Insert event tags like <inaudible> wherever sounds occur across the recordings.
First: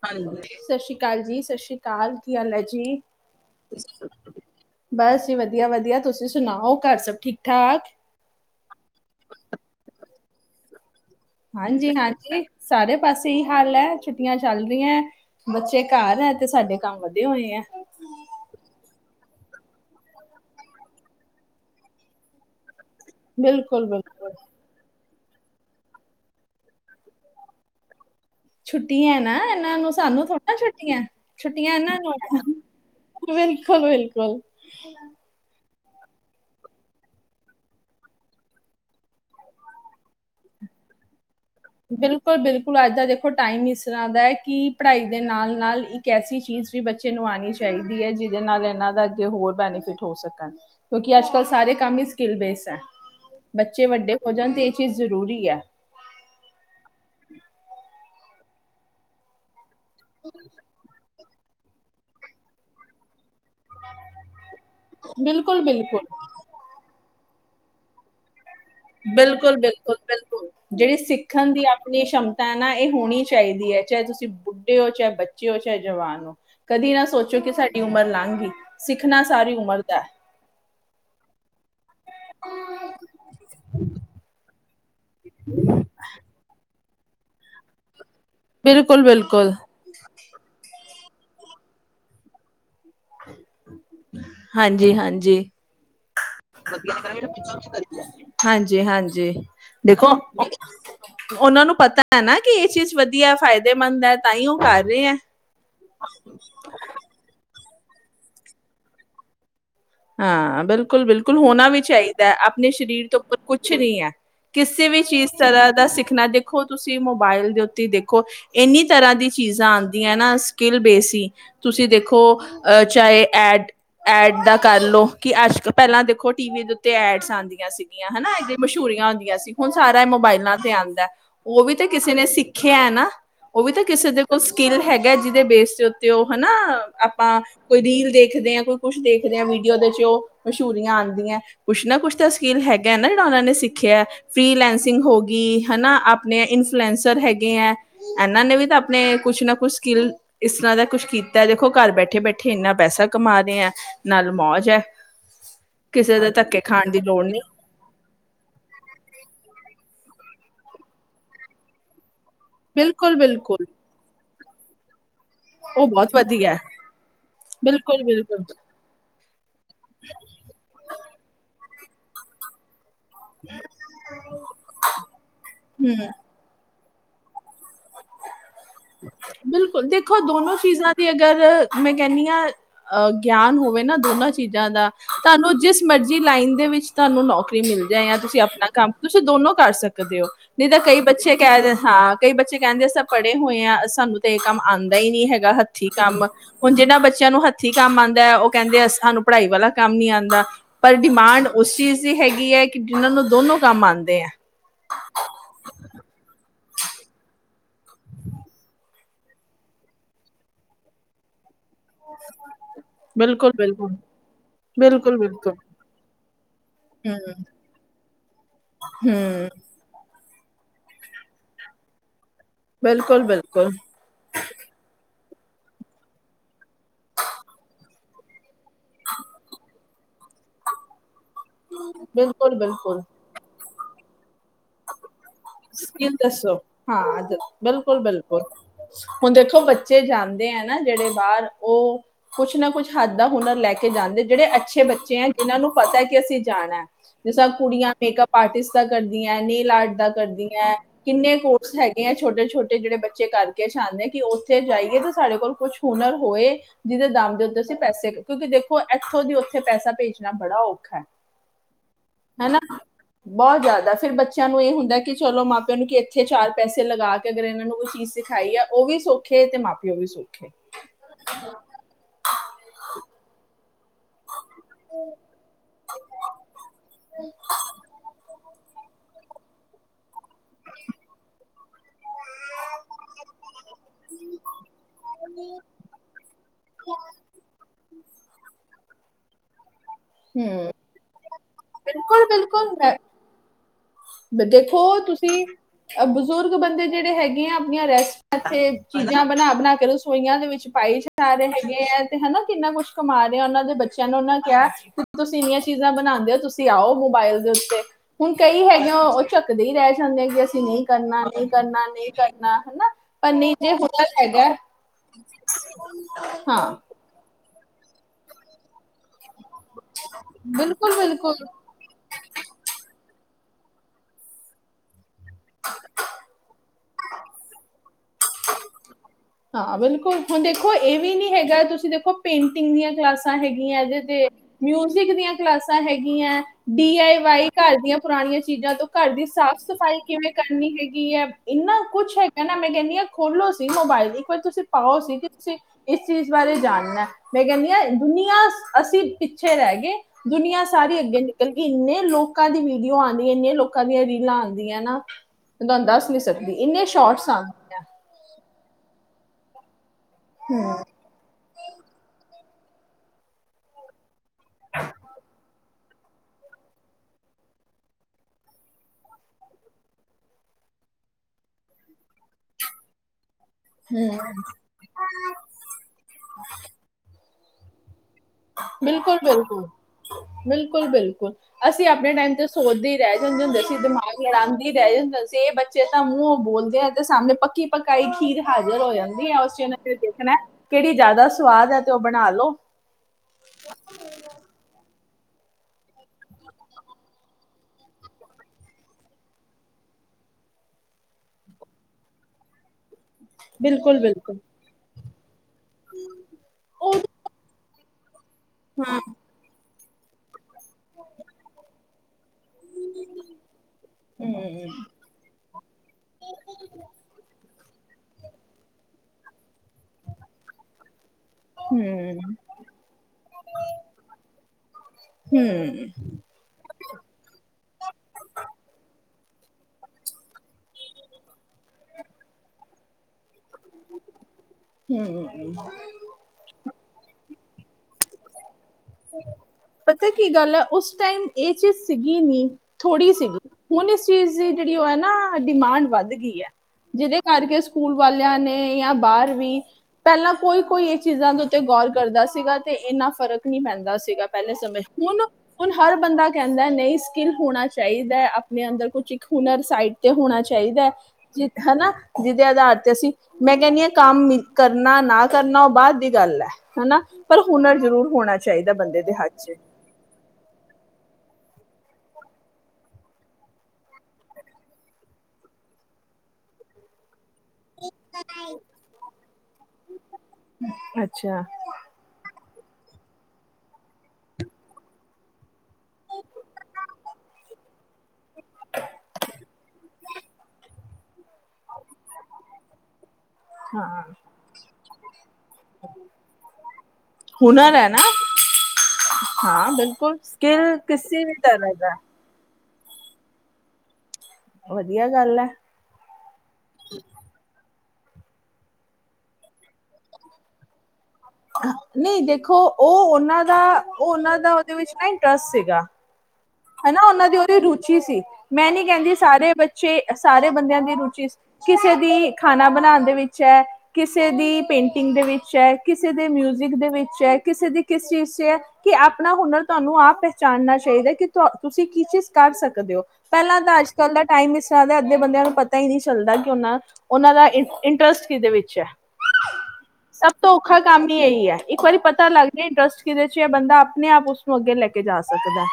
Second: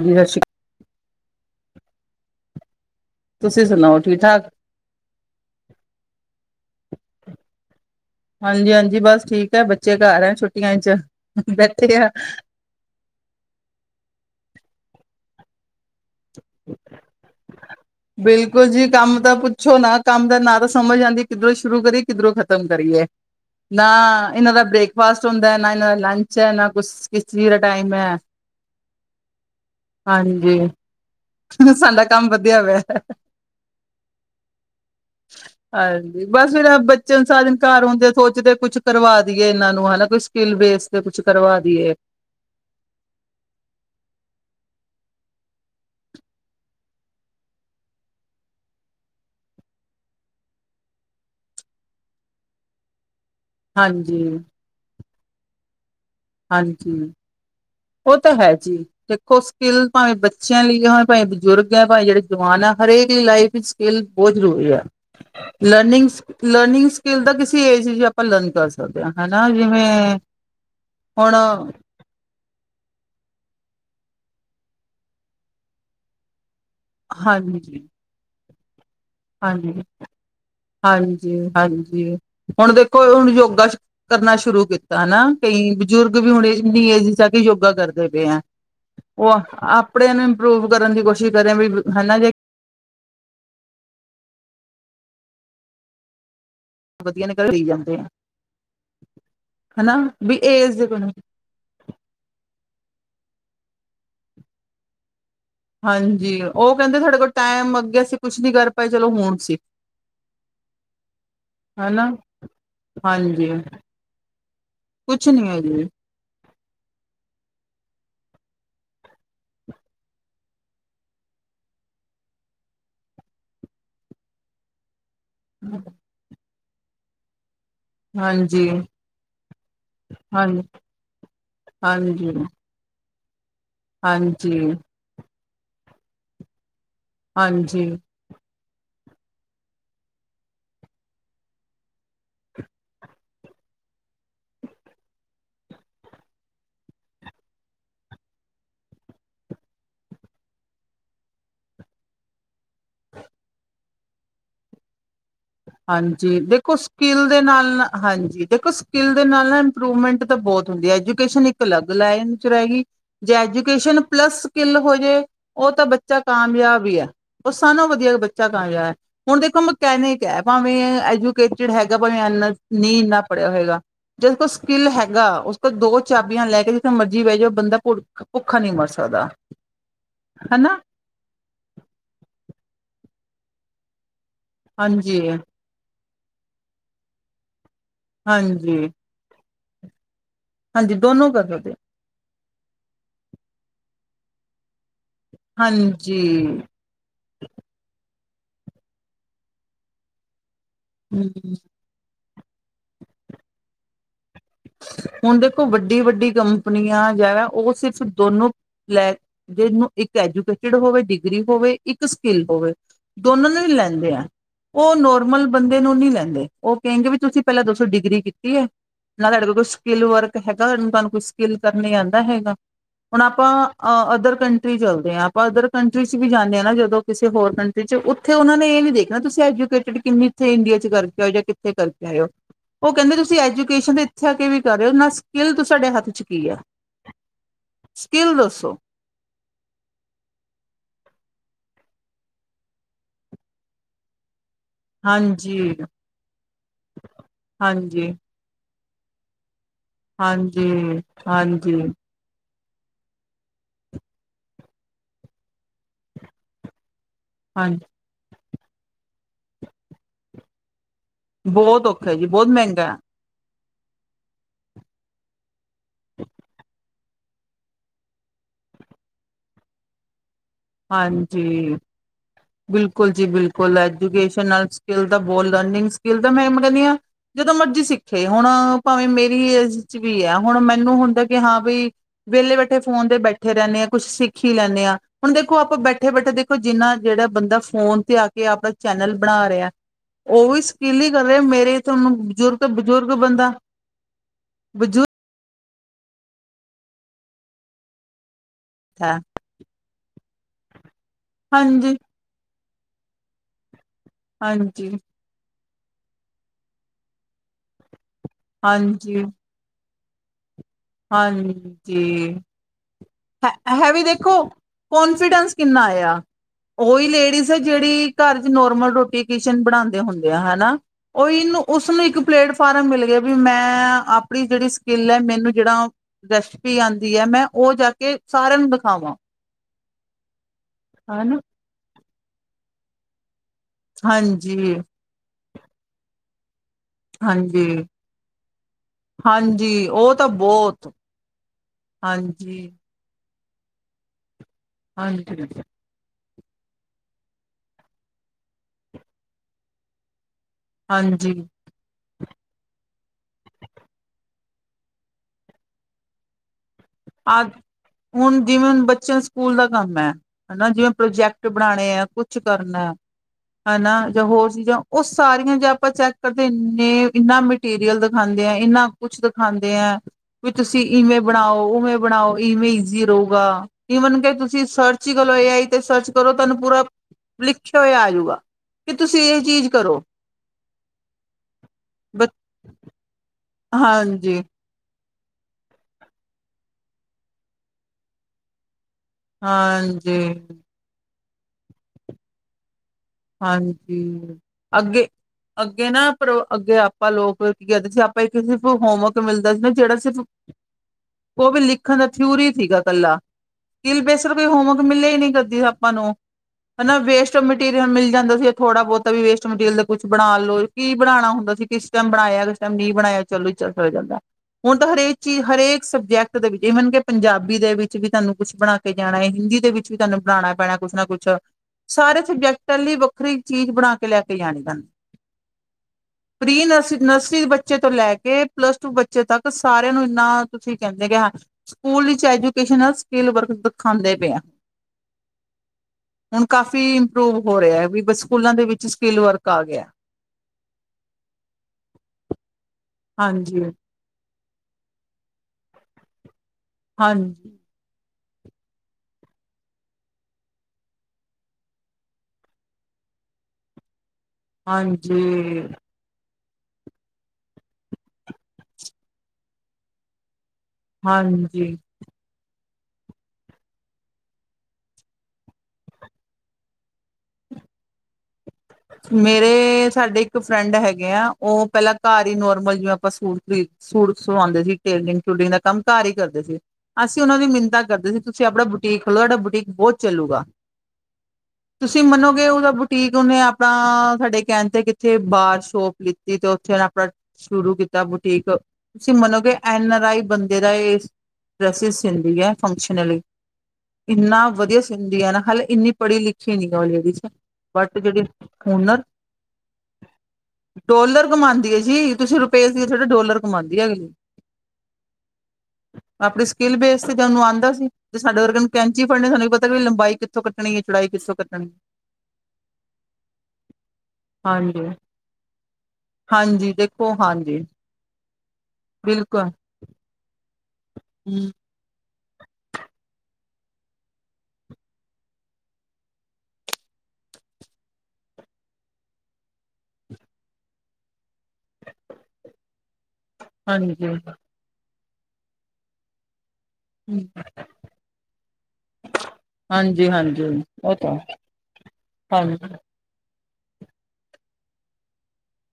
ਹਾਂਜੀ ਹਾਂ ਜੀ, ਸ਼੍ਰੀ ਅਕਾਲ ਸਤਿ ਸ਼੍ਰੀ ਅਕਾਲ ਜੀ, ਸਤਿ ਸ਼੍ਰੀ ਅਕਾਲ ਕੀ ਹਾਲ ਹੈ ਜੀ? ਤੁਸੀਂ ਸੁਣਾਓ ਠੀਕ-ਠਾਕ? ਬਸ ਜੀ ਵਧੀਆ ਵਧੀਆ, ਤੁਸੀਂ ਸੁਣਾਓ ਘਰ ਸਭ ਠੀਕ-ਠਾਕ? ਹਾਂਜੀ ਹਾਂਜੀ, ਬਸ ਠੀਕ ਐ, ਬੱਚੇ ਘਰ ਐ ਛੁੱਟੀਆਂ ਚ। ਹਾਂਜੀ ਬੈਠੇ ਆ ਹਾਂਜੀ, ਸਾਰੇ ਪਾਸੇ ਇਹੀ ਈ ਹਾਲ ਏ, ਛੁੱਟੀਆਂ ਚੱਲ ਰਹੀਆਂ। ਬੱਚੇ ਘਰ ਐ ਤੇ ਸਾਡੇ ਕੰਮ ਵਧੇ ਹੋਏ ਐਂ। ਬਿਲਕੁਲ ਜੀ, ਕੰਮ ਤਾਂ ਪੁੱਛੋ ਨਾ ਕੰਮ ਦਾ ਨਾ ਤਾਂ ਸਮਝ ਆਉਂ ਕਿੱਧਰੋਂ ਸ਼ੁਰੂ ਕਰੀਏ, ਕਿੱਧਰੋਂ ਖ਼ਤਮ ਕਰੀਏ? ਬਿਲਕੁਲ ਨਾ ਬਿਲਕੁਲ। ਇਹਨਾਂ ਦਾ ਬ੍ਰੇਕ ਫਾਸਟ ਹੁੰਦਾ ਨਾ, ਲੰਚ ਐ ਨਾ ਕੁ ਕਿਸ ਚੀਜ ਦਾ ਟਾਈਮ ਐ। ਛੁੱਟੀਆਂ ਐ ਨਾ, ਇਹਨਾਂ ਨੂੰ ਸਾਨੂੰ ਥੋੜ੍ਹਾ ਨਾ ਹਾਂਜੀ ਛੁੱਟੀਆਂ। ਛੁੱਟੀਆਂ ਇਨ੍ਹਾਂ ਸਾਡਾ ਨੂੰ ਕੰਮ ਵਧੀਆ ਹੋਇਆ ਬਿਲਕੁਲ ਬਿਲਕੁਲ। ਹਾਂਜੀ ਬਸ ਫਿਰ ਬੱਚਏ ਸਾਰ ਦਿਨ ਘਰ ਆਉਂਦੇ ਸੋਚਦੇ ਕੁਛ ਕਰਵਾ ਦੀਈਏ ਇਹਨਾਂ ਨੂੰ ਹਨਾ ਕੁਛ ਸਕਿੱਲ ਬੇਸ ਤੇ ਕੁਝ ਕਰਵਾ ਦੀਏ। ਬਿਲਕੁਲ ਬਿਲਕੁਲ ਅੱਜ ਦਾ ਦੇਖੋ ਟਾਈਮ ਇਸ ਤਰ੍ਹਾਂ ਦਾ ਐ ਕਿ ਪੜ੍ਹਾਈ ਦੇ ਨਾਲ-ਨਾਲ ਇੱਕ ਐਸੀ ਚੀਜ਼ ਬੱਚੇ ਨੂੰ ਆਣੀ ਚਾਈਦੀ ਐ, ਜਿਹਦੇ ਨਾਲ ਇਹਨਾਂ ਦਾ ਅੱਗੇ ਹੋਰ ਬੈਨੀਫਿਟ ਹੋ ਸਕਣ। ਕਿਉਂਕਿ ਅੱਜ-ਕੱਲ੍ਹ ਸਾਰੇ ਕੰਮ ਹੀ ਸਕਿੱਲ ਬੇਸ ਐ ਬੱਚੇ ਵੱਡੇ ਹਾਂਜੀ ਹੋ ਜਾਣ ਤੇ ਇਹ ਚੀਜ਼ ਜ਼ਰੂਰੀ ਐ। ਹਾਂਜੀ। ਹ <inaudible> ਉਹ ਤਾਂ ਹੈ ਜੀ, ਦੇਖੋ ਸਕਿੱਲ ਭਾਵੇਂ ਬੱਚਿਆਂ ਲਈ ਹੁਣ ਭਾਐਂ ਬਜ਼ੁਰਗ ਭਾਐਂ ਜਿਹੜੇ ਜਵਾਨ ਏ, ਹਰੇਕ ਲਈ ਲਾਈਫ ਵਿੱਚ ਸਕਿੱਲ ਬਹੁਤ ਜ਼ਰੂਰੀ ਐ। ਬਿਲਕੁਲ-ਬਿਲਕੁਲ, ਲਰਨਿੰਗ ਸ ਲਰਨਿੰਗ ਸਕਿੱਲ ਦਾ ਕਿਸੇ ਏਜ ਪੱਲਣ ਕਰ ਸਕਦੇ ਹਾਂ ਹਨਾ, ਬਿਲਕੁਲ-ਬਿਲਕੁਲ, ਬਿਲਕੁਲ ਬਿਲਕੁਲ ਜਿਵੇਂ ਹੁਣ ਆਪਨੀ ਸ਼ਮਤਾ ਏ ਨਾ, ਇਹ ਹੋਣੀ ਚਾਈਦੀ ਐ, ਚਾਹੇ ਤੁਸੀਂ ਬੁੱਢੇ ਓ, ਚਾਹੇ ਬੱਚੇ ਹੋ ਚਾਹੇ ਜਵਾਨ ਓ। ਕਦੀ ਨਾ ਸੋਚੋ ਕਿ ਸਾਡੀ ਹਾਂਜੀ ਉਮਰ ਲੰਘਗੀ ਸਿੱਖਣਾ ਸ ਹਾਂਜੀ ਹਾਂਜੀ ਹਾਂਜੀ, ਹੁਣ ਦੇਖੋ ਹੁਣ ਯੋਗਾ ਚ ਕਰਨਾ ਸ਼ੁਰੂ ਕੀਤਾ ਹਨਾ! ਕਈ ਬਜ਼ੁਰਗ ਵੀ ਹੁਣੇ ਇਹ ਏਜ ਚ ਆਕੇ ਯੋਗਾ ਕਰਦੇ ਪਏ ਆ, ਉਹ ਆਪ। ਬਿਲਕੁਲ-ਬਿਲਕੁਲ, ਕੱਪੜਿਆਂ ਨੂੰ ਇੰਪਰੂਵ ਕਰਨ ਦੀ ਕੋਸ਼ਿਸ਼ ਕਰਹਾ ਵੀ ਹਨਾਂ, ਜੇ। ਹਾਂਜੀ ਹਾਂਜੀ। ਵਧੀਆ ਨਿਕਲ ਰਹੀ ਜਾਂਦੇ ਆ ਹਾਂਜੀ ਹਾਂਜੀ, ਹਨਾ ਦੇਖੋ। ਵੀ ਏਜ ਦੇ ਉਹਨਾਂ ਨੂੰ ਪਤਾ ਐ ਨਾ ਕਿ ਇਹ ਚੀਜ਼ ਵਧੀਆ ਫਾਇਦੇਮੰਦ ਐ ਤਾਂ ਹੀ ਉਹ ਕਰ ਰੇ ਐ। ਹਾਂਜੀ ਉਹ ਕਹਿੰਦੇ ਤੁਹਾਡੇ ਕੋਲ ਟਾਈਮ ਅੱਗੇ ਸੀਂ ਕੁੱਛ ਨ੍ਹੀਂ ਕਰ ਪਾਏ, ਚਲੋ ਹੁਣ ਸੀ। ਹਾਂ, ਬਿਲਕੁਲ ਬਿਲਕੁਲ ਹੋਣਾ ਵੀ ਹਨਾ ਚਾਹੀਦਾ, ਆਪਣੇ ਸਰੀਰ ਤੋਂ ਉੱਪਰ ਹਾਂਜੀ ਕੁਛ ਨਹੀਂ ਹੈ। ਕਿਸੇ ਵੀ ਕੁਛ ਚੀਜ਼ ਨੀ ਹੈ ਤਰਾਂ ਦਾ ਜੀ ਸਿੱਖਣਾ, ਦੇਖੋ ਤੁਸੀਂ ਮੋਬਾਇਲ ਦੇ ਉੱਤੇ ਦੇਖੋ ਇੰਨੀ ਤਰ੍ਹਾਂ ਦੀ ਚੀਜ਼ਾਂ ਆਉਂਦੀਆਂ ਨਾ, ਸਕਿੱਲ ਬੇਸਿਸ ਤੁਸੀਂ ਦੇਖੋ ਅ ਚਾਹੇ ਐਡ, ਐਡ ਦਾ ਕਰਲੋ, ਕਿ ਅੱਜ ਪਹਿਲਾਂ ਦੇਖੋ ਟੀ ਵੀ ਦੇ ਉੱਤੇ ਐਡਸ ਆਉਂਦੀਆਂ ਸੀ। ਹਨਾ ਇਹ ਹਾਂਜੀ ਹਾਂ ਮਸ਼ਹੂਰੀਆਂ ਹੁੰਦੀਆਂ ਸੀ, ਹੁਣ ਸਾਰਾ ਇਹ ਮੋਬਾਇਲਾਂ ਤੇ ਆਉਂਦਾ ਹੈ। ਉਹ ਵੀ ਤੇ ਕਿਸੇ ਨੇ ਹਾਂਜੀ ਸਿੱਖਿਆ ਸਿੱਖਿਆ ਹੈ ਨਾ, ਉਹ ਵੀ ਤਾਂ ਕਿਸੇ ਦੇ ਕੋਲ ਹਾਂਜੀ ਸਕਿੱਲ ਹੈਗਾ ਜਿਹਦੇ ਬੇਸ ਦੇ ਉੱਤੇ ਉਹ, ਹਨਾ ਆਪਾਂ ਕੋਈ ਹਾਂਜੀ ਰੀਲ ਦੇਖਦੇ ਹਾਂ, ਕੋਈ ਕੁੱਛ ਦੇਖ ਜਿਹੜੀਆਂ ਵੀਡੀਓ ਦੇ 'ਚੱ ਉਹ ਮਸ਼ਹੂਰੀਆਂ ਆਉਂਦੀਆਂ, ਕੁੱਛ ਨਾ ਕੁੱਛ ਤਾਂ ਸਕਿੱਲ ਹੈਗਾ ਨਾ, ਜਿਹੜਾ ਉਹਨਾਂ ਨੇ ਸਿੱਖਿਆ ਫੀ੍ਰਲੈਂਸਿੰਗ ਹੋ ਗਈ ਹਨਾ, ਆਪਣੇ ਇਨਫਲੂਐਂਸਰ ਹੈਗੇ ਹੈ। ਇਹਨਾਂ ਨੇ ਵੀ ਤਾਂ ਆਪਣੇ ਕੁੱਛ ਨਾ ਕੁੱਛ ਸਕਿੱਲ ਇਸ ਤਰ੍ਹਾਂ ਦਾ ਕੁੱਛ ਕੀਤਾ ਦੇਖੋ, ਘਰ ਬੈਠੇ ਬੈਠੇ ਇੰਨਾ ਪੈਸਾ ਕਮਾ ਰਹੇ ਆ। ਨਾਲ ਮੌਜ ਹੈ। ਕਿਸੇ ਦੇ ਹਾਂਜੀ, ਧੱਕੇ ਦੇਖੋ ਖਾਣ ਦੀ ਲੋੜ ਸਕਿੱਲ ਦੇ ਨਹੀਂ ਨਾਲ ਨਾਲ ਹਾਂਜੀ, ਦੇਖੋ ਸਕਿੱਲ ਦੇ ਨਾਲ ਨਾ ਇੰਪਰੂਵਮੈਂਟ ਤਾਂ ਬਹੁਤ ਹੁੰਦੀ ਹੈ, ਐਜੂਕੇਸ਼ਨ ਇੱਕ ਅਲੱਗ ਲਾਈਨ 'ਚੱ ਰਹੇਗੀ, ਬਿਲਕੁਲ ਜੇ ਬਿਲਕੁਲ ਐਜੂਕੇਸ਼ਨ ਪਲੱਸ ਸਕਿੱਲ ਹੋ ਜੇ ਉਹ ਤਾਂ ਬੱਚਾ ਕਾਮਯਾਬ ਹੀ ਹੈ, ਉਹ ਸਾਰੇ ਨਾਲੋ ਬਿਲਕੁਲ ਵਧੀਆ, ਬਿਲਕੁਲ ਬੱਚਾ ਕਾਮਯਾਬ ਹੈ। ਹੁਣ ਦੇਖੋ ਮਕੈਨਿਕ ਠੀਕ ਹੈ, ਭਾਵੇਂ ਐਜੂਕੇਟਿਡ ਹੈਗਾ, ਭਾਵੇਂ ਇੰਨਾ ਨੀ ਨਾ ਪੜਿਆ ਹੋਏਗਾ, ਜਿਸ ਕੋਲ ਸਕਿੱਲ ਹੈਗਾ, ਉਸ ਕੋਲ ਦੋ ਹਮ ਚਾਬੀਆਂ ਲੈ ਕੇ ਜਿਥੇ ਮਰਜ਼ੀ ਬਹਿਜੇ, ਉਹ ਬੰਦਾ ਭੁੱਖਾ ਨੀ ਮਰਦਾ। ਬਿਲਕੁੱਲ, ਦੇਖੋ ਦੋਨੋ ਚੀਜ਼ਾਂ ਦੀ ਅਗਰ ਮੈਂ ਕਹਿੰਦੀ ਹਾਂ, ਅਹ ਗਿਆਨ ਹੋਵੇ ਨਾ ਦੋਨਾਂ ਚੀਜ਼ਾਂ ਦਾ, ਹਾਂਜੀ ਤੁਹਾਨੂੰ ਜਿਸ ਮਰਜ਼ੀ ਲਾਈਨ ਦੇ ਵਿੱਚ ਤੁਹਾਨੂੰ ਨੌਕਰੀ ਮਿਲ ਜਾਏ ਜਾਂ ਤੁਸੀਂ ਆਪਣਾ ਕੰਮ, ਹਾਂਜੀ ਤੁਸੀਂ ਦੋਨੋ ਕਰ ਸਕਦੇ ਹੋ। ਨਹੀਂ ਤਾਂ ਹਾਂਜੀ ਕਈ ਦੋਨੋ ਬੱਚੇ ਕਰ ਸਕਦੇ ਕਹਿ ਹਾਂ ਕਈ ਬੱਚੇ ਕਹਿੰਦੇ, ਅਸੀਂ ਪੜ੍ਹੇ ਹੋਏ ਹਾਂ, ਸਾਨੂੰ ਤੇ ਇਹ ਕੰਮ ਆਉਂਦਾ ਹੀ ਨਹੀਂ ਹੈਗਾ ਹੱਥੀ ਹਾਂਜੀ ਕੰਮ, ਹੁਣ ਜਿਹਨਾਂ ਬੱਚਿਆਂ ਨੂੰ ਹੱਥੀ ਕੰਮ ਆਉਂਦਾ ਹੈ ਉਹ ਕਹਿੰਦੇ ਆ, ਸਾਨੂੰ ਪੜ੍ਹਾਈ ਵਾਲਾ ਕੰਮ ਨਹੀਂ ਆਉਂਦਾ। ਪਰ ਡਿਮਾਂਡ ਹਮ ਉਸ ਚੀਜ਼ ਹੈਗੀ ਹੈ ਕਿ, ਜਿਨਾਂ ਨੂੰ ਦੋਨੋ ਕੰਮ ਆਉਂਦੇ ਆ। ਹੁਣ ਦੇਖੋ ਵੱਡੀ ਵੱਡੀ ਕੰਪਨੀਆਂ ਜਾਂ ਵਾ ਉਹ ਸਿਰਫ ਦੋਨੋ ਲੈ ਜਿਹਨੂੰ ਇੱਕ ਐਜੂਕੇਟਿਡ ਹੋਵੇ, ਡਿਗਰੀ ਹੋਵੇ ਇੱਕ ਇੱਕ ਸਕਿੱਲ ਹੋਵੇ, ਦੋਨਾਂ ਬਿਲਕੁਲ ਨੂੰ ਹੀ ਬਿਲਕੁਲ ਲੈਂਦੇ ਆ। ਉਹ ਬਿਲਕੁਲ ਨੋਰਮਲ ਬਿਲਕੁਲ ਬੰਦੇ ਨੂੰ ਨਹੀਂ ਲੈਂਦੇ, ਉਹ ਕਹਿੰਦੇ ਵੀ ਹੂੰ ਤੁਸੀਂ ਪਹਿਲਾਂ ਦੱਸੋ ਡਿਗਰੀ ਕੀਤੀ ਹੈ। ਨਾ ਹੂੰ ਤੁਹਾਡੇ ਕੋਲ ਕੁੱਛ ਸਕਿੱਲ ਵਰਕ ਹੈਗਾ, ਤੁਹਾਨੂੰ ਕੁੱਛ ਸਕਿੱਲ ਕਰਨਾ ਆਉਂਦਾ ਹੈਗਾ? ਹੁਣ ਬਿਲਕੁਲ ਬਿਲਕੁਲ ਆਪਾਂ, ਅਦਰ ਕੰਟਰੀ ਚੱਲਦੇ ਹਾਂ, ਆਪਾਂ ਅਦਰ ਕੰਟਰੀ 'ਚੱ ਵੀ ਜਾਂਦੇ ਹਾਂ ਨਾ ਜਦੋਂ, ਕਿਸੇ ਹੋਰ ਕੰਟਰੀ 'ਚ, ਉੱਥੇ ਉਹਨਾਂ ਨੇ ਇਹ ਨੀ ਦੇਖਣਾ ਤੁਸੀਂ ਐਜੂਕੇਟਿਡ ਕਿੰਨੀ ਇੱਥੇ ਇੰਡੀਆ 'ਚ ਕਰਕੇ ਆਇਓ ਜਾਂ ਕਿੱਥੇ ਕਰਕੇ ਆਇਓ, ਬਿਲਕੁਲ ਉਹ ਬਿਲਕੁਲ ਕਹਿੰਦੇ ਤੁਸੀਂ ਐਜੂਕੇਸ਼ਨ ਦੇ ਇੱਥੇ ਆ ਕੇ ਵੀ ਕਰ ਰਹੇ ਹੋ ਨਾ ਸਕਿੱਲ ਤ ਤੁਹਾਡੇ ਹੱਥ ਸਕਿੱਲ 'ਚ ਕੀ ਦੱਸੋ ਆ, ਹਾਂ ਦ- ਬਿਲਕੁਲ ਸਕਿੱਲ ਬਿਲਕੁਲ ਦੱਸੋ? ਹੁਣ ਦੇਖੋ, ਬੱਚੇ ਜਾਂਦੇ ਹੈ ਨਾ ਜਿਹੜੇ ਬਾਹਰ ਉਹ ਕੁੱਛ ਨਾ ਕੁੱਛ ਹੱਥ ਦਾ ਹੁਨਰ ਲੈ ਕੇ ਜਾਂਦੇ, ਜਿਹੜੇ ਅੱਛੇ ਅੱਛੇ ਬੱਚੇ ਹੈ ਹਾਂਜੀ ਜਿਹਨਾਂ ਨੂੰ ਪਤਾ ਹੈ ਕਿ ਅਸੀਂ ਜਾਣਾ, ਜਿਸ ਤਰਾਂ ਕੁੜੀਆਂ ਹਾਂਜੀ ਮੇਕਅੱਪ ਆਰਟਿਸਟ ਦਾ ਕਰਦੀਆਂ ਨੇਲ ਆਰਟ ਦਾ ਕਰਦੀਆਂ, ਹਾਂਜੀ ਕਿੰਨੇ ਕੋਰਸ ਹਾਂਜੀ ਹੈਗੇ ਹੈ ਛੋਟੇ ਛੋਟੇ ਜਿਹੜੇ ਬੱਚੇ ਕਰਕੇ ਜਾਂਦੇ ਆ ਕਿ, ਉੱਥੇ ਜਾਈਏ ਤੇ ਸਾਡੇ ਕੋਲ ਕੁੱਛ ਹੁਨਰ ਹੋਏ। ਜਿਹਦੇ ਦਮ ਦੇ ਉੱਤੇ ਅਸੀਂ ਹਾਂਜੀ ਪੈਸੇ, ਕਿਉਂਕਿ ਦੇਖੋ ਇੱਥੋਂ ਦੀ ਉੱਥੇ ਪੈਸਾ ਭੇਜਣਾ ਬੜਾ ਔਖਾ ਹੈ। ਬਹੁਤ ਔਖਾ ਜੀ, ਬਹੁਤ ਹਨਾ ਮਹਿੰਗਾ ਬਹੁਤ ਜ਼ਿਆਦਾ, ਫਿਰ ਬੱਚਿਆਂ ਨੂੰ ਇਹ ਹੁੰਦਾ ਕਿ, ਚਲੋ ਮਾਪਿਓ ਨੂੰ ਇੱਥੇ ਚਾਰ ਪੈਸੇ ਲਗਾ ਕੇ ਅਗਰ ਇਹਨਾਂ ਨੂੰ ਕੋਈ ਚੀਜ਼ ਸਿਖਾਈ ਹੈ ਉਹ ਵੀ ਸੋਖੇ ਖੇ ਦੇ ਤੇ ਮਾਂ- ਪਿਓ ਵੀ ਸੌਖੇ ਹਾਂਜੀ, ਬਿਲਕੁਲ ਜੀ, ਬਿਲਕੁਲ ਏ। ਐਜੂਕੇਸ਼ਨ ਨਾਲ ਸਕਿਲ ਦਾ, ਬੋਲ ਲਰਨਿੰਗ ਸਕਿਲ ਦਾ ਮੈਂ ਕਹਿੰਦੀ ਹਾਂ, ਜਦੋਂ ਮਰਜ਼ੀ ਸਿੱਖੇ ਹੁਣ। ਭਾਵੇਂ ਮੇਰੀ ਏਜ 'ਚ ਵੀ ਹੈ, ਹੁਣ ਮੈਨੂੰ ਹੁੰਦਾ ਕਿ ਹਾਂ ਭਈ ਵਿਹਲੇ ਬੈਠੇ ਫ਼ੋਨ 'ਤੇ ਬੈਠੇ ਰਹਿੰਨੇ, ਕੁਝ ਸਿੱਖ ਹੀ ਲੈਂਨੇ ਹਾਂ। ਹੁਣ ਦੇਖੋ, ਆਪਾਂ ਬੈਠੇ-ਬੈਠੇ ਦੇਖੋ, ਜਿਨ੍ਹਾਂ ਜਿਹੜਾ ਬੰਦਾ ਫ਼ੋਨ ਤੇ ਆ ਕੇ ਆਪਣਾ ਚੈਨਲ ਬਣਾ ਰਿਹਾ ਹੂੰ ਓਹੀ ਸਕਿੱਲ ਹੀ ਕਰੇ, ਮੇਰੇ ਤੋਂ, ਬਿਲਕੁਲ ਬਿਲਕੁਲ ਮੈਂ ਬਜ਼ੁਰਗ-ਬਜ਼ੁਰਗ ਬੰਦਾ। ਦੇਖੋ, ਬਜ਼ੁਰਗ ਤੁਸੀਂ, ਬਜ਼ੁਰਗ ਬੰਦੇ ਜਿਹੜੇ ਹੈਗੇ ਆ, ਆਪਣੀਆਂ ਰੈਸਟ ਇੱਥੇ ਹੈ ਚੀਜ਼ਾਂ, ਬਣਾ-ਬਣਾ ਕੇ ਰਸੋਈਆਂ ਦੇ ਵਿੱਚ, ਪਾਈ ਜਾ ਰਹੇ ਹੈਗੇ ਹਾਂਜੀ ਹੈ। ਤੇ ਹਨਾ ਕਿੰਨਾ ਕੁਛ ਕਮਾ ਰਿਹਾ ਉਹਨਾਂ ਦੇ ਬੱਚਿਆਂ ਨੂੰ ਉਹਨਾਂ ਕਿਹਾ ਹਾਂਜੀ ਤੁਸੀਂ ਇੰਨੀਆਂ ਚੀਜ਼ਾਂ ਬਣਾਉਦੇ ਓ, ਤੁਸੀਂ ਆਓ ਮੋਬਾਇਲ ਦੇ ਉੱਤੇ। ਹੁਣ ਕਈ ਹੈਗੇ ਆ, ਉਹ ਹਾਂਜੀ ਝੱਕਦੇ ਹੀ ਰਹਿ ਜਾਂਦੇ ਹੈਗੇ, ਅਸੀਂ ਨਈ। ਕਰਨਾ ਨਈਂ ਕਰਨਾ, ਨਈਂ ਹਾਂਜੀ ਕਰਨਾ ਹਨਾਂ? ਪਰ ਨਈਂ ਜੇ ਹੁਨਰ ਹੈਗਾ ਕੋਨਫੀਡੈਂਸ ਕਿੰਨਾ ਆਇਆ ਹਾਂ ਓਹੀ ਲੇਡੀਜ਼ ਤੇ ਜੇੜੀ ਘਰ ਚ ਨੋਰਮਲ ਰੋਟੀ ਕਿਚਨ ਬਣਾਂਦੇ ਹੁੰਦੇ ਆ ਹਨਾਂ ਬਿਲਕੁਲ ਓ ਬਿਲਕੁਲ ਇਨੂੰ ਉਸਨੂੰ ਇੱਕ ਪਲੇਟਫਾਰਮ ਮਿਲ ਗਿਆ ਵੀ ਮੈਂ ਆਪਣੀ ਜਿਹੜੀ ਸਕਿੱਲ ਐ ਮੈਨੂੰ ਜਿਹੜਾ ਰੈਸਪੀ ਆਂਦੀ ਹੈ ਮੈਂ ਉਹ ਜਾ ਕੇ ਸਾਰਿਆਂ ਨੂੰ ਦਿਖਾਵਾਂ। ਹਾਂ ਬਿਲਕੁਲ, ਹੁਣ ਦੇਖੋ ਇਹ ਵੀ ਨੀ ਹਨਾ ਹੈਗਾ ਤੁਸੀਂ ਦੇਖੋ ਪੇਂਟਿੰਗ ਦੀਆਂ ਕਲਾਸਾਂ ਸਾਂ ਹੈਗੀਆਂ ਏਦੇ ਤੇ ਹਾਂਜੀ ਮਿਊਜਿਕ ਦੀਆਂ ਕਲਾਸਾਂ ਹੈਗੀਆਂ। ਡੀ ਆਈ ਵਾਈ ਘਰ ਹਾਂਜੀ ਦੀਆਂ ਪੁਰਾਣੀਆਂ ਚੀਜ਼ਾਂ ਤੋਂ ਘਰ ਦੀ ਹਾਂਜੀ ਸਾਫ਼-ਸਫ਼ਾਈ ਉਹ ਤਾਂ ਕਿਵੇਂ ਕਰਨੀ ਬਹੁਤ ਹੈਗੀ ਐ। ਇੰਨਾ ਕੁਛ ਹੈਗਾ ਨਾ ਹਾਂਜੀ ਮੈਂ ਕਿੰਨੀ ਐ ਹਾਂ ਖੋਲੋ ਸੀ ਮੋਬਾਇਲ ਇੱਕ ਵਾਰੀ ਤੁਸੀਂ ਪਾਓ ਸੀ ਕਿ ਤੁਸੀਂ ਹਾਂਜੀ, ਇਸ ਚੀਜ਼ ਬਾਰੇ ਜਾਣਨਾ ਮੈਂ ਕੈਣੀ ਆਂ ਦੁਨੀਆਂ ਅਸੀਂ ਪਿੱਛੇ ਰੈਗੇ ਦੁਨੀਆਂ ਸਾਰੀ ਅੱਗੇ ਹਾਂਜੀ ਨਿਕਲ ਗ ਇੰਨੇ ਲੋਕਾਂ ਦੀ ਵੀਡੀਓ ਆਂਦੀ ਇੰਨੇ ਲੋਕਾਂ ਦੀਆਂ ਰੀਲਾਂ ਆਂਦੀਆਂ ਨਾਂ ਮੈਂ ਤਾਨੂੰ ਦੱਸ ਨੀਂ ਸਕਦ ਇੰਨੇ ਸ਼ੋਰਟਸ ਆਂ। ਆ ਹੁਣ ਜਿਵੇਂ ਹੁਣ ਬੱਚਿਆਂ ਸਕੂਲ ਦਾ ਕੰਮ ਐ ਹਨਾਂ ਜਿਵੇਂ ਪ੍ਰੋਜੈਕਟ ਬਣਾਣੇ ਆ, ਕੁਛ ਕਰਨਾ ਹਨਾਂ ਜਾਂ ਹੋਰ ਚੀਜ਼ਾਂ ਓ ਸਾਰੀਆਂ ਜੇ ਆਪਾਂ ਚੈੱਕ ਕਦੇ ਇਨੇ ਇੰਨਾਂ ਮਟੀਰੀਅਲ ਦਿਖਾਂਦੇ ਐ, ਇੰਨਾ ਕੁਛ ਦਿਖਾਂਦੇ ਐ। ਵੀ ਤੁਸੀਂ ਇਵੇਂ ਬਣਾਓ ਬਣਾਓ ਇਵੇਂ ਇਆ ਜ਼ੀ ਰਹੂਗਾ ਈਵਨ ਕਿ ਹਮ ਤੁਸੀਂ ਸਰਚ ਹੀ ਕਰਲੋ ਆ ਈ ਤੇ ਸਰਚ ਕਰੋ ਤਾਨੂੰ ਪੂਰਾ ਲਿਖਿਆ ਹੋਇਆ ਆਜੂਗਾ ਕਿ ਬਿਲਕੁਲ ਤੁਸੀਂ ਇਹ ਬਿਲਕੁਲ ਚੀਜ਼ ਕਰੋ। ਬਿਲਕੁਲ, ਬਿਲਕੁਲ ਅਸੀਂ ਆਪਣੇ ਬ ਟੈਮ ਤੇ ਸੋਚਦੇ ਈ ਰੈ ਜਾਂਦੇ ਹੁੰਦੇ ਸੀ ਦਿਮਾਗ ਹਾਂਜੀ, ਲੜਾਂਦੀ ਰਹਿ ਜਾਂਦਾ ਸੀ, ਇਹ ਬੱਚੇ ਤਾਂ ਮੂਹੋ ਬੋਲਦੇ ਆ ਤੇ ਸਾਹਮਣੇ ਪੱਕੀ ਪੱਕਾਈ ਖੀਰ ਹਾਜ਼ਰ ਹੋ ਜਾਂਦਾ ਏ। ਉਸ ਚ ਉਹਨੇ ਫਿਰ ਦੇਖਣਾ ਹਾਂਜੀ। ਕਿਹੜੀ ਜ਼ਿਆਦਾ ਸਵਾਦ ਹੈ ਤੇ ਉਹ ਬਣਾ ਲੋ। ਹਾਂਜੀ, ਅੱਗੇ ਅੱਗੇ ਨਾ ਪਰ ਅੱਗੇ ਆਪਾਂ ਲੋਕ ਕੀ ਕਹਦੇ ਸੀ ਆਪਾਂ ਇੱਕ ਸਿਰਫ ਹੋਮਵਰਕ ਮਿਲਦਾ ਸੀ ਨਾ ਜਿਹੜਾ ਸਿਰਫ ਓ ਵੀ ਲਿਖਣ ਦਾ ਥਿਊਰੀ ਸੀਗਾ ਕੱਲਾ। ਬਿਲਕੁਲ ਦਿਲ ਬੇਸਸ਼ਰਮ ਬਿਲਕੁਲ ਕੋਈ ਹੋਮਵਰਕ ਮਿਲਿਆ ਹੀ ਨਹੀਂ ਕਦੀ ਆਪਾਂ ਨੂੰ ਉਹ ਹਨਾ ਵੇਸਟ ਆਫ ਜੇ ਮਿਲ ਜਾਂਦਾ ਸੀ ਉਹ ਥੋੜਾ-ਬੋਤਾ ਵੀ ਵੇਸਟ ਮਟੀਰੀਅਲ ਕੁਛ ਬਣਾ ਲਓ ਕੀ ਬਣਾਣਾ ਹੁੰਦਾ ਸੀ ਕਿਸ ਟੈਮ ਬਣਾਇਆ। ਓਸ ਟੈਮ ਨੀ ਬਣਾਇਆ ਚਲੋ ਈ ਚਲ ਜਾਂਦਾ। ਹੁਣ ਹਮ ਤਾਂ ਹਰੇਕ ਚੀਜ਼, ਹਰੇਕ ਸਬਜੈਕਟ ਦੇ ਵਿੱਚ ਈਵਨ ਕਿ ਪੰਜਾਬੀ ਦੇ ਵਿੱਚ ਵੀ ਤੁਹਾਨੂੰ ਕੁਛ ਬਣਾ ਕੇ। ਜਾਣਾ, ਹਿੰਦੀ ਦੇ ਵਿੱਚ ਵੀ ਤੁਹਾਨੂੰ ਪੜ੍ਹਾਉਣਾ ਪੈਣਾ ਕੁਛ ਨਾ ਕੁੱਛ, ਹਮ ਸਾਰੇ ਸਬਜੈਕਟ। ਕੱਲੀ ਵੱਖਰੀ ਚੀਜ਼ ਬਣਾ ਕੇ ਲੈ ਕੇ ਜਾਣੀ ਆ ਤੁਹਾਨੂੰ ਪ੍ਰੀ ਨਰਸ ਨਰਸਰੀ ਬੱਚੇ ਤੋਂ ਲੈ ਕੇ ਪਲੱਸ ਟੂ ਬੱਚੇ ਤੱਕ ਸਾਰਿਆਂ ਨੂੰ ਇੰਨਾ ਤੁਸੀਂ ਕਹਿੰਦੇ ਕਿ ਸਕੂਲ ਵਿੱਚ ਐਜੂਕੇਸ਼ਨ ਨਾਲ ਸਕਿੱਲ ਵਰਕ ਖਾਦੇਂ ਪਏ। ਹਮ ਹਮ ਹੁਣ ਕਾਫੀ ਇੰਪਰੂਵ ਹੋ ਰਿਹਾ ਵੀ, ਸਕੂਲਾਂ ਦੇ ਵਿੱਚ ਸਕਿੱਲ ਵਰਕ ਆ ਗਿਆ। ਪਤਾ ਕੀ ਗੱਲ ਹੈ, ਉਸ ਟਾਈਮ ਇਹ ਚੀਜ਼ ਸੀਗੀ ਨੀ, ਥੋੜ੍ਹੀ ਸੀਗੀ, ਹਾਂਜੀ ਹੁਣ। ਚੀਜ਼ ਦੀ ਜਿਹੜੀ ਉਹ ਹੈ ਨਾ, ਡਿਮਾਂਡ ਵੱਧ ਗਈ ਹੈ, ਜਿਹਦੇ ਹਾਂਜੀ ਕਰਕੇ। ਸਕੂਲ ਵਾਲਿਆਂ ਨੇ, ਜਾਂ ਬਾਹਰ ਵੀ। ਪਹਿਲਾਂ ਕੋਈ- ਕੋਈ ਇਹ ਚੀਜ਼ਾਂ ਦੇ ਉੱਤੇ ਗੌਰ ਕਰਦਾ ਸੀਗਾ, ਤੇ ਇੰਨਾ ਫ਼ਰਕ ਨਹੀਂ ਪੈਂਦਾ ਸੀਗਾ। ਪਹਿਲੇ ਸਮੇਂ, ਹੁਣ ਹਾਂਜੀ -ਹੁਣ ਹਰ। ਬੰਦਾ ਕਹਿੰਦਾ ਨਹੀਂ ਸਕਿੱਲ ਹੋਣਾ ਚਾਹੀਦਾ, ਆਪਣੇ ਅੰਦਰ ਕੁਛ ਇੱਕ ਹੁਨਰ ਸਾਈਡ ਤੇ ਹੋਣਾ ਚਾਹੀਦਾ। ਚਾਹੀਦਾ ਹੈ, ਜਿਹਦਾ ਹਾਂਜੀ ਨਾ। ਜਿਹਦੇ ਆਧਾਰ ਤੇ ਅਸੀਂ, ਮੈਂ ਕਹਿੰਦੀ ਹਾਂ, ਕੰਮ ਕਰਨਾ ਨਾ ਕਰਨਾ ਉਹ ਬਾਅਦ ਦੀ ਗੱਲ ਹੈ। ਹਨਾ, ਪਰ ਹੁਨਰ ਜ਼ਰੂਰ ਹੋਣਾ ਚਾਹੀਦਾ। ਬੰਦੇ ਦੇ ਹੱਥ 'ਚ ਮੇਰੇ, ਸਾਡੇ ਇੱਕ ਫਰੈਂਡ ਹੈਗੇ ਆ, ਉਹ ਪਹਿਲਾਂ ਘਰ ਹੀ ਨੋਰਮਲ ਜਿਵੇਂ ਆਪਾਂ ਸੂਟ ਖਰੀਦ ਸੂਟ ਸਵਾਉਂਦੇ ਸੀ, ਟੇਲਰਿੰਗ ਟੂਲਿੰਗ ਦਾ ਕੰਮ ਘਰ ਹੀ ਕਰਦੇ ਸੀ, ਅਸੀਂ ਉਹਨਾਂ ਦੀ ਮਿੰ ਇੱਦਾਂ ਕਰਦੇ ਸੀ ਤੁਸੀਂ ਆਪਣਾ ਬੁਟੀਕ ਖੋਲੋ, ਤੁਹਾਡਾ ਬੁਟੀਕ ਬਹੁਤ ਚੱਲੂਗਾ। ਅੱਛਾ। ਤੁਸੀਂ ਮੰਨੋਗੇ ਉਹਦਾ ਬੁਟੀਕ ਉਹਨੇ ਆਪ ਆਪਣਾ, ਸਾਡੇ ਕਹਿਣ ਤੇ ਕਿੱਥੇ ਬਾਹਾਰ ਛੋਪ ਲਿੱਤੀ ਤੇ ਉੱਥੇ ਆਪਣਾ ਸ਼ੁਰੂ ਕੀਤਾ ਬੁਟੀਕ, ਤੁਸੀਂ ਮੰਨੋ ਕਿ ਐਨ ਆਰ ਆਈ ਬੰਦੇ ਦਾ ਇਹ, ਡਰੈਸਿਸ ਸੀਂਦੀ ਹੈ ਫੰਕਸ਼ਨਲੀ। ਹਾਂ ਇੰਨਾ ਵਧੀਆ ਸਿੰਧੀ ਹੈ ਨਾ, ਹਾਲੇ ਇੰਨੀ ਪੜ੍ਹੀ ਲਿਖੀ ਨਹੀਂ, ਲਰੇਡੀ, ਹੁਨਰ ਹੈ ਬਟ ਨਾ ਜਿਹੜੀ ਹੁਨਰ ਹਾਂ ਬਿਲਕੁਲ, ਸਕਿੱਲ ਕਿਸੇ ਡੋਲਰ ਵੀ ਤਰ੍ਹਾਂ ਕਮਾਉਂਦੀ ਹੈ ਦਾ। ਜੀ ਤੁਸੀਂ ਰੁਪਏ ਦੀ ਛੱਡੋ, ਡੋਲਰ ਕਮਾਉਂਦੀ ਅਗਲੀ। ਵਧੀਆ ਗੱਲ ਹੈ। ਆਪਣੀ ਸਕਿੱਲ ਬੇਸ ਤੇ ਜਾਨੂੰ ਆਉਂਦਾ ਸੀ। ਤੇ ਸਾਡੇ ਵਰਗਿਆ ਨੂੰ ਕੈਂਚੀ ਫੜੇ ਸਾਨ ਪਤਾ ਲੰਬਾਈ ਕਿੱਥੋਂ ਕਟਣੀ ਹੈ ਚੜਾਈ ਕਿਥੋਂ ਕੱਣੀ। ਨਹੀਂ ਦੇਖੋ, ਉਹ ਉਹਨਾਂ ਦਾ, ਉਹ ਉਹਨਾਂ ਦਾ, ਉਹਦੇ ਹਾਂਜੀ ਵਿੱਚ ਨਾ ਇੰਟਰਸਟ ਸੀਗਾ। ਹਾਂਜੀ। ਹਨਾ ਦੇਖੋ ਉਹਨਾਂ ਦੀ ਉਹਦੀ ਹਾਂਜੀ ਰੁਚੀ ਸੀ, ਮੈਂ ਨੀ ਕਹਿੰਦੀ ਬਿਲਕੁਲ ਸਾਰੇ ਬੱਚੇ, ਸਾਰੇ ਬੰਦਿਆਂ ਦੀ ਰੁਚੀ ਹਮ ਕਿਸੇ ਦੀ ਖਾਣਾ ਬਣਾਉਣ ਦੇ ਵਿੱਚ ਹੈ। ਕਿਸੇ ਦੀ ਪੇਂਟਿੰਗ ਦੇ ਵਿੱਚ ਹੈ, ਕਿਸੇ ਦੇ ਮਿਊਜ਼ਿਕ ਦੇ ਵਿੱਚ ਹੈ, ਕਿਸੇ ਦੀ ਕਿਸ ਚੀਜ਼ 'ਚ ਹੈ। ਕਿ ਆਪਣਾ ਹੁਨਰ ਤੁਹਾਨੂੰ ਆਪ ਪਹਿਚਾਣਨਾ ਚਾਹੀਦਾ, ਕਿ ਤੁਸੀਂ ਕੀ ਚੀਜ਼ ਕਰ ਸਕਦੇ ਹੋ? ਪਹਿਲਾਂ ਤਾਂ ਅੱਜ ਹਾਂਜੀ, ਕੱਲ ਦਾ ਟਾਈਮ ਅੱਧੇ ਬੰਦਿਆਂ ਨੂੰ ਪਤਾ ਹੀ ਨਹੀਂੀ ਚੱਲਦਾ, ਕਿ ਉਹਨਾ ਉਹਨਾਂ ਦਾ ਇੰਟਰਸਟ ਕਿਦੇ ਵਿੱਚ ਹੈ। ਸਭ ਹਾਂਜੀ-ਹਾਂਜੀ ਤੋਂ ਔਖਾ ਉਹ ਕੰਮ ਤਾਂ ਹੀ ਇਹੀ ਹੈ, ਇੱਕ ਵਾਰੀ ਪਤਾ ਲੱਗ ਜੇ ਹਾਂਜੀ। ਇੰਟਰਸਟ ਜਿਹਦੇ 'ਚ ਇਹ ਬੰਦਾ, ਆਪਣੇ ਆਪ ਉਸਨੂੰ ਅੱਗੇ ਲੈ ਕੇ ਜਾ ਸਕਦਾ।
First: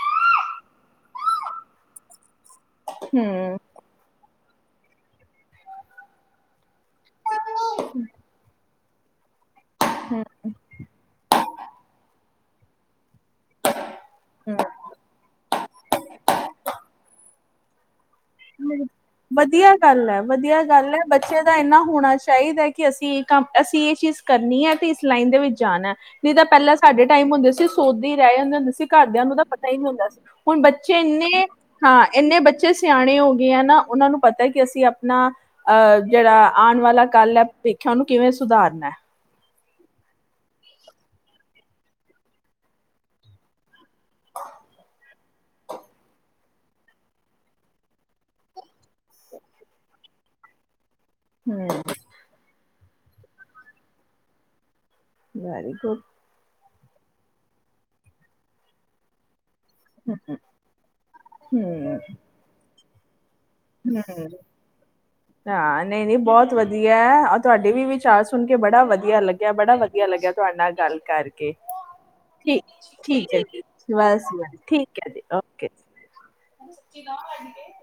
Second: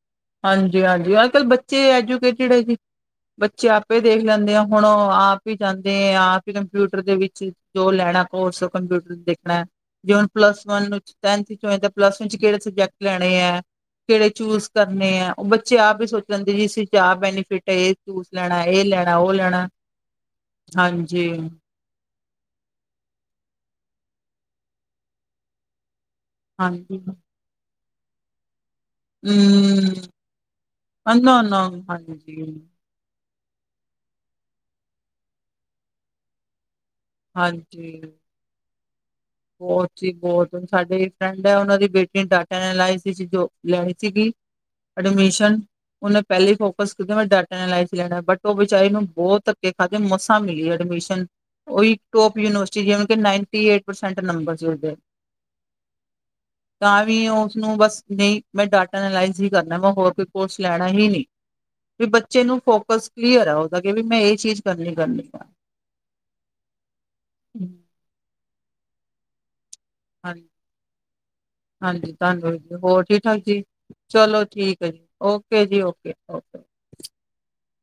ਹਾਂਜੀ -ਹਾਂਜੀ, ਅੱਜ ਕੱਲ੍ਹ ਬੱਚੇ ਐਜੂਕੇਟਡ ਹੈ ਜੀ, ਹਮ ਬੱਚੇ ਆਪ ਆਪੇ ਦੇਖ ਲੈਂਦੇ ਹਾਂ ਹੁਣ ਆਪ ਹੀ ਜਾਂਦੇ ਆ, ਆਪ ਹੀ ਕੰਪਿਊਟਰ ਦੇ ਵਿੱਚ ਜੋ ਲੈਣਾ ਕੋਰਸ ਕੰਪਿਊਟਰ ਦੇਖਣਾ, ਜੇ ਹਮ ਹੁਣ ਪਲੱਸ ਵਨ ਹੋ, ਪਲੱਸ ਟੂ ਚ'ਕਿਹੜੇ ਸਬਜੈਕਟ ਲੈਣੇ ਹੈ, ਕਿਹੜੇ ਹਮ ਚੂਜ ਕਰਨੇ ਹੈ? ਬੱਚੇ ਆਪ ਹੀ ਸੋਚ ਲੈਂਦੇ ਜੀ, ਇਸ 'ਚ ਆਹ ਬੈਨੀਫਿਟ ਚੂਜ ਲੈਣਾ ਇਹ ਲੈਣਾ ਉਹ ਲੈਣਾ ਵਧੀਆ ਗੱਲ ਹੈ, ਵਧੀਆ ਗੱਲ ਹੈ, ਹਾਂਜੀ, ਬੱਚੇ ਦਾ ਇੰਨਾ ਹੋਣਾ ਚਾਹੀਦਾ ਕਿ, ਅਸੀਂ ਇਹ ਕੰਮ ਅਸੀਂ ਇਹ ਚੀਜ਼ ਕਰਨੀ ਹੈ ਤੇ, ਇਸ ਲਾਈਨ ਦੇ ਵਿੱਚ ਜਾਣਾ। ਨਹੀਂ ਤਾਂ ਪਹਿਲਾਂ ਹਾਂਜੀ ਸਾਡੇ ਹੂੰ ਟਾਈਮ ਹੁੰਦੇ ਸੀ, ਸੋਚਦੇ ਹੀ ਰਹਿ ਜਾਂਦੇ ਹੁੰਦੇ ਸੀ। ਘਰਦਿਆਂ ਨੂੰ ਤਾਂ ਪਤਾ ਹੀ ਨਹੀਂੀ ਹੁੰਦਾ ਸੀ, ਹੁਣ ਬੱਚੇ ਇੰਨੇ ਨਾ-ਨਾ ਹਾਂ ਇੰਨੇ ਹਾਂਜੀ, ਬੱਚੇ ਸਿਆਣੇ ਹੋ ਗਏ ਆ ਨਾ, ਉਹਨਾਂ ਨੂੰ ਪਤਾ ਕਿ ਅਸੀਂ ਆਪਣਾ ਅਹ ਜਿਹੜਾ ਆਉਣ ਵਾਲਾ ਕਲ ਹੈ, ਵੇਖਿਆ ੳਹਨੂੰ ਹਾਂਜੀ। ਕਿਵੇਂ ਸੁਧਾਰਨਾ? ਬਹੁਤ ਸੀ ਬਹੁਤੁ, ਸਾਡਡੀੇ ਇਕ ਫਰੈਂਡ ਹੈ, ਉਹਨਾਂ ਦੀ ਬੇਟੀ ਡਾਟਾ ਐਨ ਸੀ ਵਿੱਚ ਜੋਬ ਲੈਣੀ ਸੀਗੀ। ਐਡਮਿਸ਼ਨ ਉਹਨੇ ਪਹਿਲੀ ਫੋਕਸ ਕੀਤੀ ਮੈਂ ਡਾਟਾ ਐਲ ਸੀ ਵਿੱਚ ਲੈਣਾ, ਬਟ ਉਹ ਵਿਚਾਰੇ ਨੂੰ ਬਹੁਤ ਧੱਕੇ ਖਾਧੇ, ਮਸਾਂ ਮਿਲੀ ਐਡਮਿਸ਼ਨ। ਹੂੰ, ਉਹੀ ਟੋਪ ਸੀ ਯੂਨੀਵਰਸਿਟੀ ਵਿਚ, ਨਾਈਟੀ ਐਟ ਪਰਸੈਂਟ ਨੰਬਰ ਸੀ ੳਹਦੇ ਵੈਰੀ ਗੁਡ। ਤਾਂ ਵੀ ਉਸਨੂੰ ਬਸ, ਨਹੀਂ ਮੈਂ ਡਾਟਾ ਐਨਾਲਇਜ਼ ਹੀ ਕਰਨਾ ਵਾ। ਹੋਰ ਕੋਈ ਹੂੰ, ਕੋਰਸ ਲੈਣਾ ਹੀ ਨਹੀਂੀ, ਵੀ ਬੱਚੇ ਨੂੰ ਫੋਕਸ ਕਲੀਅਰ ਆ। ਕਿ ਹਮ ਵੀ ਮੈਂ ਇਹ ਚੀਜ਼ ਕਰਨੀ ਕਰਨੀ ਆ ਹਾਂ, ਨਹੀਂ -ਨਹੀਂ ਬਹੁਤ ਵਧੀਆ ਤੁਹਾਡੇ ਹਮ ਵੀ ਵਿਚਾਰ ਸੁਣ ਕੇ ਬੜਾ ਵਧੀਆ ਲੱਗਿਆ, ਬੜਾ ਵਧੀਆ ਲੱਗਿਆ, ਹਾਂਜੀ ਤੁਹਾਡੇ ਨਾਲ ਗੱਲ ਕਰਕੇ। ਹਾਂਜੀ ਧੰਨਵਾਦ ਠੀ ਜੀ ਹੋਰ ਠੀਕ ਠਾਕ ਹੈ ਜੀ, ਬਸ ਚਲੋ ਬ ਠੀਕ ਹੈ, ਜੀ ਓਕੇ। ਜੀ ਓਕੇ ਕਿ ਨੋ ਵੱਜ ਗਏ?